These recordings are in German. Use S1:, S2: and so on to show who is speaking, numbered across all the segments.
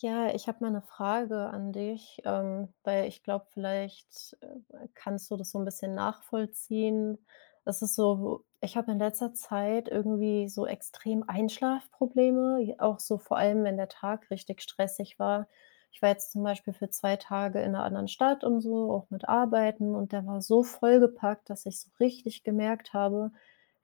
S1: Ja, ich habe mal 'ne Frage an dich. Ähm, weil ich glaube, vielleicht, äh, kannst du das so 'n bisschen nachvollziehen. Das ist so, ich habe in letzter Zeit irgendwie so extrem Einschlafprobleme, j auch so vor allem, wenn der Tag richtig stressig war. Ich war jetzt zum Beispiel für 2 Tage in 'ner anderen Stadt und so, auch mit Arbeiten, und der war so vollgepackt, dass ich so richtig gemerkt habe,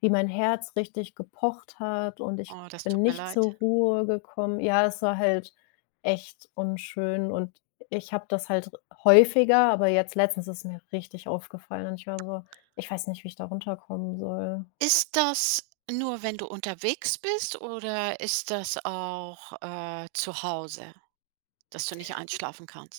S1: wie mein Herz richtig gepocht hat und ich
S2: Oh, das
S1: bin
S2: tut mir
S1: nicht
S2: leid.
S1: zur Ruhe gekommen. Ja, das war halt echt unschön. Und ich habe das halt r häufiger. Aber jetzt letztens ist es mir richtig aufgefallen. Und ich war so, ich weiß nicht, wie ich da runterkommen soll.
S2: Ist das nur, wenn du unterwegs bist, oder ist das auch, äh, zu Hause, dass du nicht einschlafen kannst?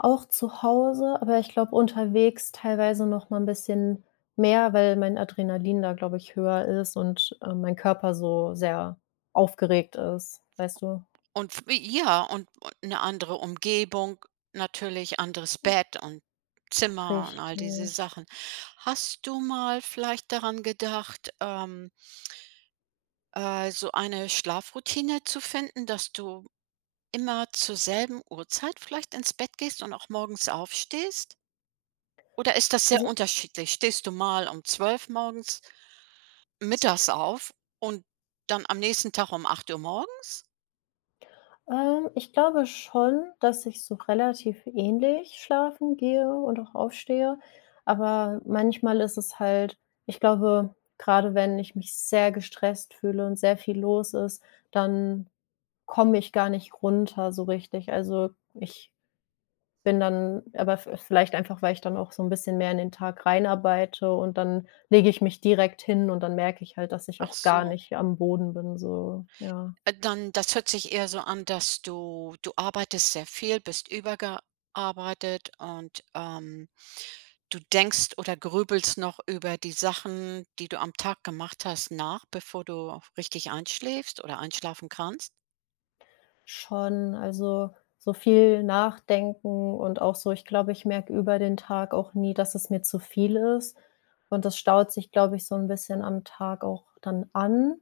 S1: Auch zu Hause, aber ich glaube unterwegs teilweise noch mal 'n bisschen mehr, weil mein Adrenalin da, glaube ich, höher ist und, äh, mein Körper so sehr aufgeregt ist, weißt du?
S2: Und wie ja, und, äh, 'ne andere Umgebung, natürlich anderes
S1: [unintelligible]
S2: Bett und Zimmer und all diese
S1: Richtig.
S2: Sachen. Hast du mal vielleicht daran gedacht, ähm äh, so eine Schlafroutine zu finden. Dass du immer zur selben Uhrzeit vielleicht ins Bett gehst und auch morgens aufstehst? Oder ist das sehr
S1: Also
S2: unterschiedlich? Stehst du mal um 12 morgens mittags auf und dann am nächsten Tag um 8:00 morgens?
S1: Äh, ich glaube schon, dass ich so relativ ähnlich schlafen gehe und auch aufstehe, aber manchmal ist es halt ich glaube, gerade wenn ich mich sehr gestresst fühle und sehr viel los ist, dann komme ich gar nicht runter, so richtig. Also, ich bin dann aber v vielleicht einfach, weil ich dann auch so 'n bisschen mehr in den Tag rein arbeite und dann lege ich mich direkt hin und dann merke ich halt, dass ich
S2: Ach
S1: auch gar
S2: so.
S1: nicht am Boden bin, so, ja.
S2: Äh, dann das hört sich eher so an, dass du du arbeitest sehr viel, bist überarbeitet und, ähm, du denkst oder grübelst noch über die Sachen, die du am Tag gemacht hast nach, bevor du richtig einschläfst oder einschlafen kannst?
S1: Schon, also, so viel nachdenken und auch so ich glaube, ich merke über den Tag auch nie, dass es mir zu viel ist. Und das staut sich glaube ich so 'n bisschen am Tag auch dann an.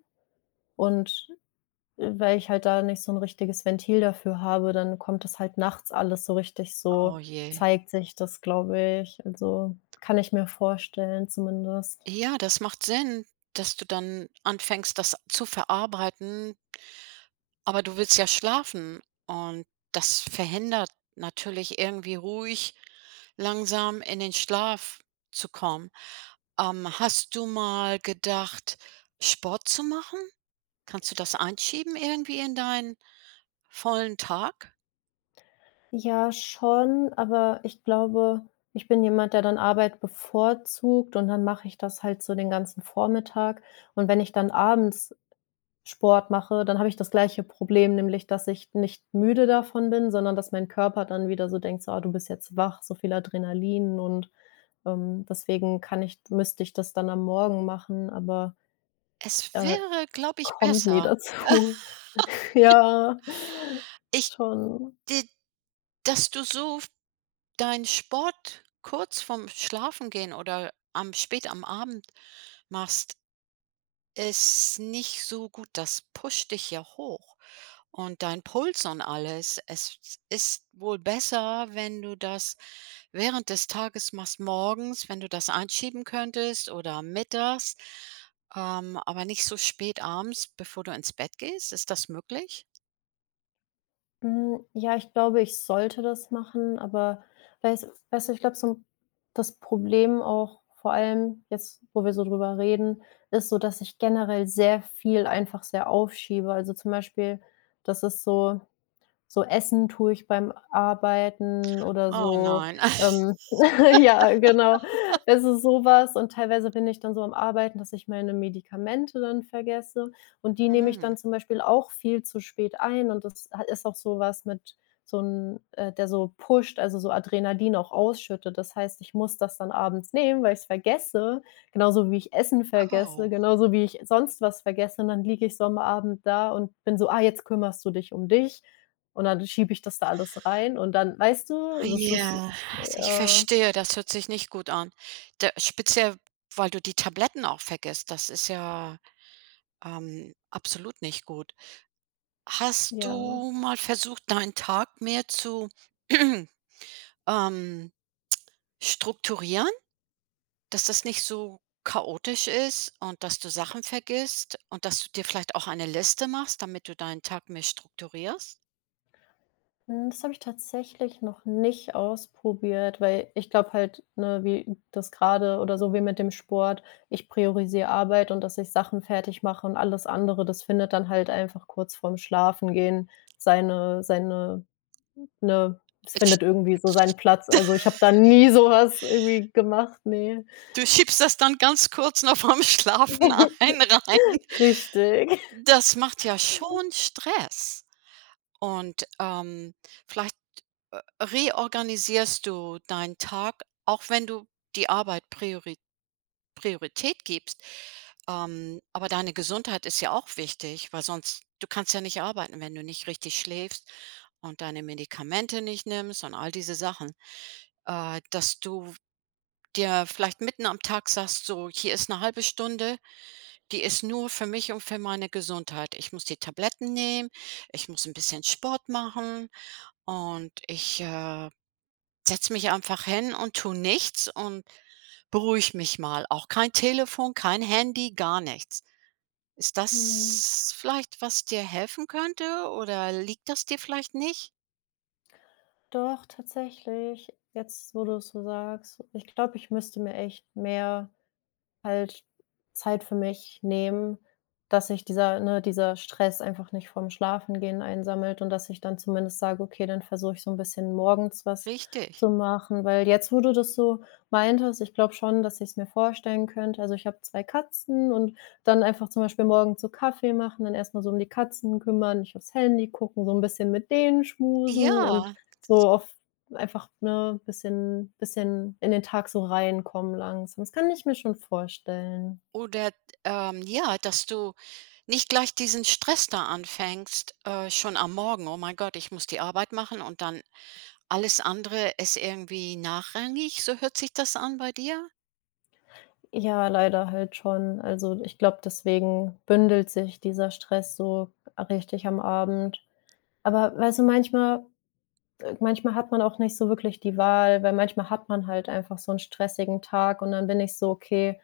S1: Und, äh, weil ich halt da nicht so 'n richtiges Ventil dafür habe, dann kommt das halt nachts alles so richtig so
S2: Oh je.
S1: zeigt sich das, glaube ich. Also, kann ich mir vorstellen, zumindest.
S2: Ja, das macht Sinn, dass du dann anfängst, das zu verarbeiten aber du willst ja schlafen und das verhindert natürlich irgendwie ruhig, langsam in den Schlaf zu kommen. Ähm, hast du mal gedacht, Sport zu machen? Kannst du das einschieben irgendwie in deinen vollen Tag?
S1: Ja schon, aber ich glaube, ich bin jemand, der dann Arbeit bevorzugt, und dann mache ich das halt so den ganzen Vormittag. Und wenn ich dann abends Sport mache, dann habe ich das gleiche Problem. Nämlich, dass ich nicht müde davon bin, sondern dass mein Körper dann wieder so denkt: „So ah, du bist jetzt wach“, so viel Adrenalin und ähm, deswegen kann ich müsste ich das dann am Morgen machen, aber,
S2: Es
S1: äh, das
S2: wäre, glaube ich,
S1: kommt nie
S2: besser.
S1: dazu. Ja,
S2: Ich
S1: schon.
S2: die dass du so f deinen Sport kurz vorm Schlafengehen oder am spät am Abend machst ist nicht so gut, das pusht dich ja hoch und dein Puls und alles. Es ist wohl besser, wenn du das während des Tages machst, morgens, wenn du das einschieben könntest oder mittags, ähm, aber nicht so spät abends, bevor du ins Bett gehst. Ist das möglich?
S1: Hm, ja, ich glaube, ich sollte das machen, aber weiß weißt du, ich glaube, so 'n das Problem auch, vor allem jetzt, wo wir so drüber reden, ist so, dass ich generell sehr viel einfach sehr aufschiebe. Also, zum Beispiel, dass es so so Essen tue ich beim Arbeiten oder
S2: Oh
S1: so
S2: nein.
S1: ähm, ja, genau. Das ist sowas, und teilweise bin ich dann so am Arbeiten, dass ich meine Medikamente dann vergesse, und die nehme ich
S2: Mhm.
S1: dann zum Beispiel auch viel zu spät ein. Und das ha ist auch sowas mit so 'n äh, der so pusht, also, so Adrenalin auch ausschüttet. Das heißt, ich muss das dann abends nehmen, weil ich's vergesse, genauso wie ich Essen vergesse,
S2: Oh.
S1: genauso wie ich sonst was vergesse und dann liege ich so am Abend da und bin so: „Ah, jetzt kümmerst du dich um dich.“ Und dann schiebe ich das da alles rein und dann, weißt du,
S2: Hei
S1: das ist,
S2: ja, also ich
S1: äh
S2: verstehe, das hört sich nicht gut an. Da speziell, weil du die Tabletten auch vergisst, das ist ja, ähm, absolut nicht gut. Hast
S1: Ja.
S2: du mal versucht, deinen Tag mehr zu, ähm, strukturieren, dass das nicht so chaotisch ist und dass du Sachen vergisst und dass du dir vielleicht auch eine Liste machst, damit du deinen Tag mehr strukturierst?
S1: Mhm. Das habe ich tatsächlich noch nicht ausprobiert, weil ich glaube halt, ne, wie das gerade oder so wie mit dem Sport, ich priorisiere Arbeit und dass ich Sachen fertig mache und alles andere, das findet dann halt einfach kurz vorm Schlafengehen, seine seine ne, das
S2: Ich
S1: findet irgendwie so seinen Platz. Also, ich habe da nie sowas irgendwie gemacht, ne.
S2: Du schiebst das dann ganz kurz noch vorm Schlafen ein rein.
S1: Richtig.
S2: Das macht ja schon Stress. Und, ähm, vielleicht, äh, reorganisierst du deinen Tag, auch wenn du die Arbeit Priori Priorität gibst. Ähm, aber deine Gesundheit ist ja auch wichtig, weil sonst du kannst ja nicht arbeiten, wenn du nicht richtig schläfst und deine Medikamente nicht nimmst und all diese Sachen. Äh, dass du dir vielleicht mitten am Tag sagst so: „Hier ist 'ne 0.5 Stunde. Die ist nur für mich und für meine Gesundheit. Ich muss die Tabletten nehmen, ich muss 'n bisschen Sport machen und ich, äh, setze mich einfach hin und tue nichts und beruhige mich mal. Auch kein Telefon, kein Handy, gar nichts.” Ist
S1: Mhm.
S2: das vielleicht, was dir helfen könnte, oder liegt das dir vielleicht nicht?
S1: Doch, tatsächlich. Jetzt, wo du es so sagst, ich glaube, ich müsste mir echt mehr halt Zeit für mich nehmen, dass sich dieser, ne dieser Stress einfach nicht vorm Schlafengehen einsammelt und dass ich dann zumindest sage: „Okay, dann versuche ich so 'n bisschen morgens was
S2: Richtig.
S1: zu machen“. Weil jetzt, wo du das so meintest, ich glaube schon, dass ich's mir vorstellen könnte. Also, ich habe 2 Katzen und dann einfach zum Beispiel morgens so Kaffee machen, dann erstmal so um die Katzen kümmern, nicht aufs Handy gucken, so 'n bisschen mit denen schmusen und
S2: Ja.
S1: so oft einfach, ne, bisschen bisschen in den Tag so reinkommen langsam. Das kann ich mir schon vorstellen.
S2: Oder, ähm, ja, dass du nicht gleich diesen Stress da anfängst, äh, schon am Morgen. „Oh mein Gott, ich muss die Arbeit machen und dann alles andere ist irgendwie nachrangig,” so hört sich das an bei dir?
S1: Ja, leider halt schon. Also, ich glaube, deswegen bündelt sich dieser Stress so richtig am Abend. Aber, weißt du, manchmal äh, manchmal hat man auch nicht so wirklich die Wahl, weil manchmal hat man halt einfach so 'n stressigen Tag und dann bin ich so: „Okay“,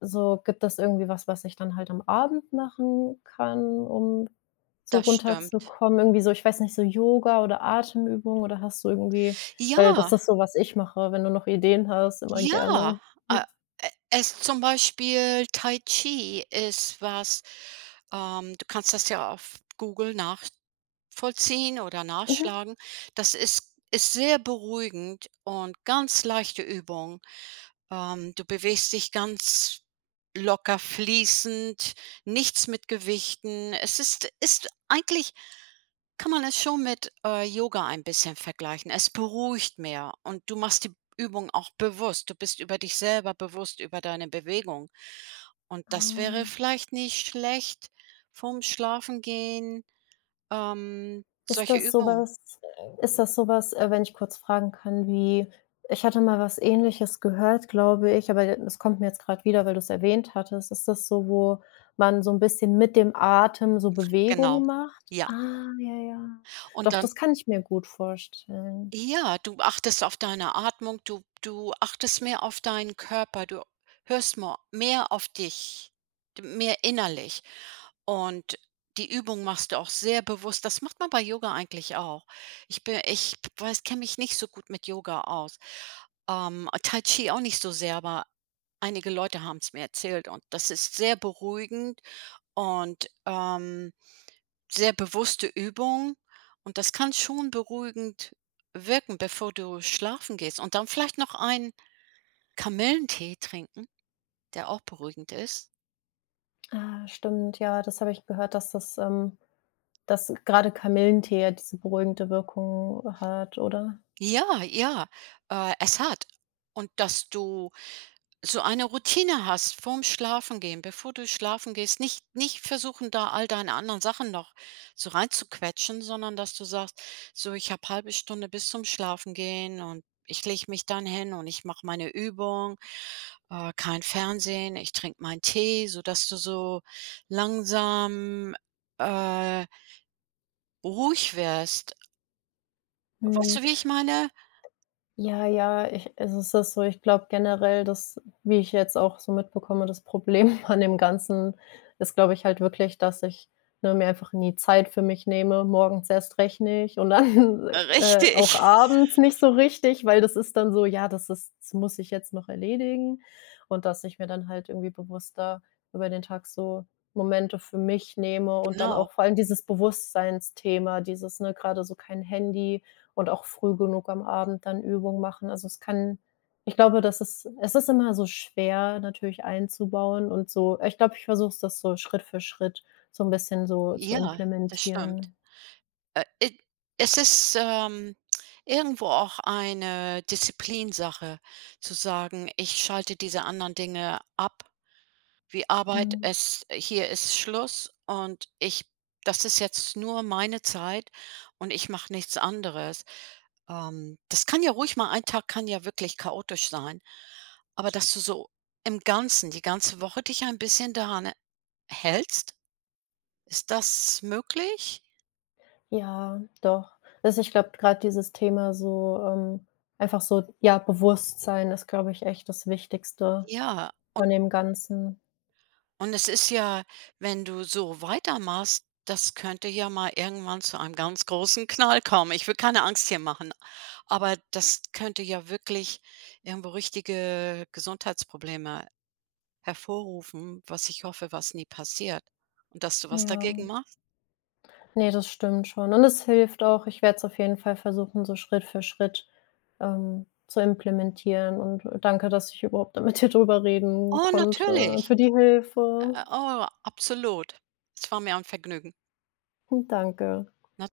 S1: so, gibt es irgendwie was, was ich dann halt am Abend machen kann, um so
S2: Das stimmt.
S1: runterzukommen? Irgendwie so, ich weiß nicht, so Yoga oder Atemübung oder hast du irgendwie weil das
S2: Ja.
S1: ist so, was ich mache, wenn du noch Ideen hast, immer
S2: Ja,
S1: gerne,
S2: äh,
S1: hm.
S2: äh, es zum Beispiel Tai Chi ist was, ähm, du kannst das ja auf Google nachvollziehen oder
S1: Mhm.
S2: nachschlagen. Das ist ist sehr beruhigend und ganz leichte Übung. Ähm, du bewegst dich ganz locker fließend, nichts mit Gewichten. Es ist ist eigentlich kann man es schon mit, äh, Yoga ein bisschen vergleichen. Es beruhigt mehr, und du machst die Übung auch bewusst. Du bist über dich selber bewusst, über deine Bewegung. Und das wäre
S1: Ah.
S2: vielleicht nicht schlecht vorm Schlafengehen, ähm,
S1: Ist
S2: solche
S1: das
S2: Übungen.
S1: sowas ist das sowas, äh, wenn ich kurz fragen kann, wie, ich hatte mal was Ähnliches gehört, glaube ich, aber d es kommt mir jetzt gerade wieder, weil du es erwähnt hattest. Ist das so, wo man so 'n bisschen mit dem Atem so
S2: Genau,
S1: Bewegungen macht?
S2: ja.
S1: Ah ja, ja.
S2: Und
S1: Doch,
S2: dann
S1: das kann ich mir gut vorstellen.
S2: Ja, du achtest auf deine Atmung, du du achtest mehr auf deinen Körper, du hörst ma mehr auf dich, d mehr innerlich. Und die Übung machst du auch sehr bewusst. Das macht man bei Yoga eigentlich auch. Ich bi ich w weiß kenne mich nicht so gut mit Yoga aus. Ähm, ah, Tai Chi auch nicht so sehr, aber einige Leute haben es mir erzählt und das ist sehr beruhigend. Und, ähm, sehr bewusste Übung, und das kann schon beruhigend wirken, bevor du schlafen gehst. Und dann vielleicht noch ein Kamillentee trinken, der auch beruhigend ist.
S1: Ah, stimmt, ja, das habe ich gehört, dass das, ähm dass gerade Kamillentee ja diese beruhigende Wirkung hat, oder?
S2: Ja, ja, äh, es hat. Und dass du so eine Routine hast vorm Schlafengehen, bevor du schlafen gehst. Nicht nicht versuchen da all deine anderen Sachen noch so reinzuquetschen, sondern dass du sagst: „So ich habe 1/2 Stunde bis zum Schlafengehen und ich lege mich dann hin und ich mache meine Übung, äh, kein Fernsehen, ich trinke meinen Tee“, so dass du so langsam, äh ruhig wirst. Weißt
S1: Mhm.
S2: du, wie ich meine?
S1: Ja, ja, ich es ist auch so, ich glaube generell, dass, wie ich jetzt auch so mitbekomme, das Problem an dem Ganzen ist, glaube ich halt wirklich, dass ich, ne, mir einfach nie Zeit für mich nehme, morgens erst recht nicht und dann,
S2: Äh,
S1: äh, auch
S2: richtig.
S1: abends nicht so richtig, weil das ist dann so: „Ja, das ist das muss ich jetzt noch erledigen“, und, dass ich mir dann halt irgendwie bewusster über den Tag so Momente für mich nehme und dann
S2: Genau.
S1: auch vor allem dieses Bewusstseinsthema, dieses, ne, gerade so kein Handy und auch früh genug am Abend dann Übungen machen. Also, es kann ich glaube, das ist es ist immer so schwer natürlich einzubauen und so äh, ich glaube, ich versuche es das so Schritt für Schritt so 'n bisschen so zu
S2: Ja, das stimmt.
S1: implementieren.
S2: Äh, id es ist, ähm, irgendwo auch eine Disziplinsache zu sagen: „Ich schalte diese anderen Dinge ab, wie Arbeit,
S1: Mhm.
S2: es hier ist Schluss und ich das ist jetzt nur meine Zeit und ich mache nichts anderes.“ Ähm, das kann ja ruhig mal 1 Tag kann ja wirklich chaotisch sein. Aber, dass du so im Ganzen, die ganze Woche dich ein bisschen daran, äh, hältst. Ist das möglich?
S1: Ja, doch. Also, ich glaube d gerade dieses Thema so ähm, einfach so ja, Bewusstsein ist, glaube ich, echt das Wichtigste
S2: Ja
S1: von
S2: und
S1: dem Ganzen.
S2: und es ist ja wenn du so weiter machst, das könnte ja mal irgendwann zu einem ganz großen Knall kommen. Ich will keine Angst hier machen, aber das könnte ja wirklich irgendwo richtige Gesundheitsprobleme hervorrufen, was ich hoffe, was nie passiert. Und dass du was dagegen
S1: Ja.
S2: machst.
S1: Ne, das stimmt schon. Und es hilft auch. Ich werde es auf jeden Fall versuchen, so Schritt für Schritt, ähm, zu implementieren, und, äh, danke, dass ich überhaupt da mit dir drüber reden
S2: Oh,
S1: konnte, und
S2: natürlich.
S1: für die Hilfe.
S2: Äh, oh, absolut. Es war mir ein Vergnügen.
S1: Hm, danke.
S2: Na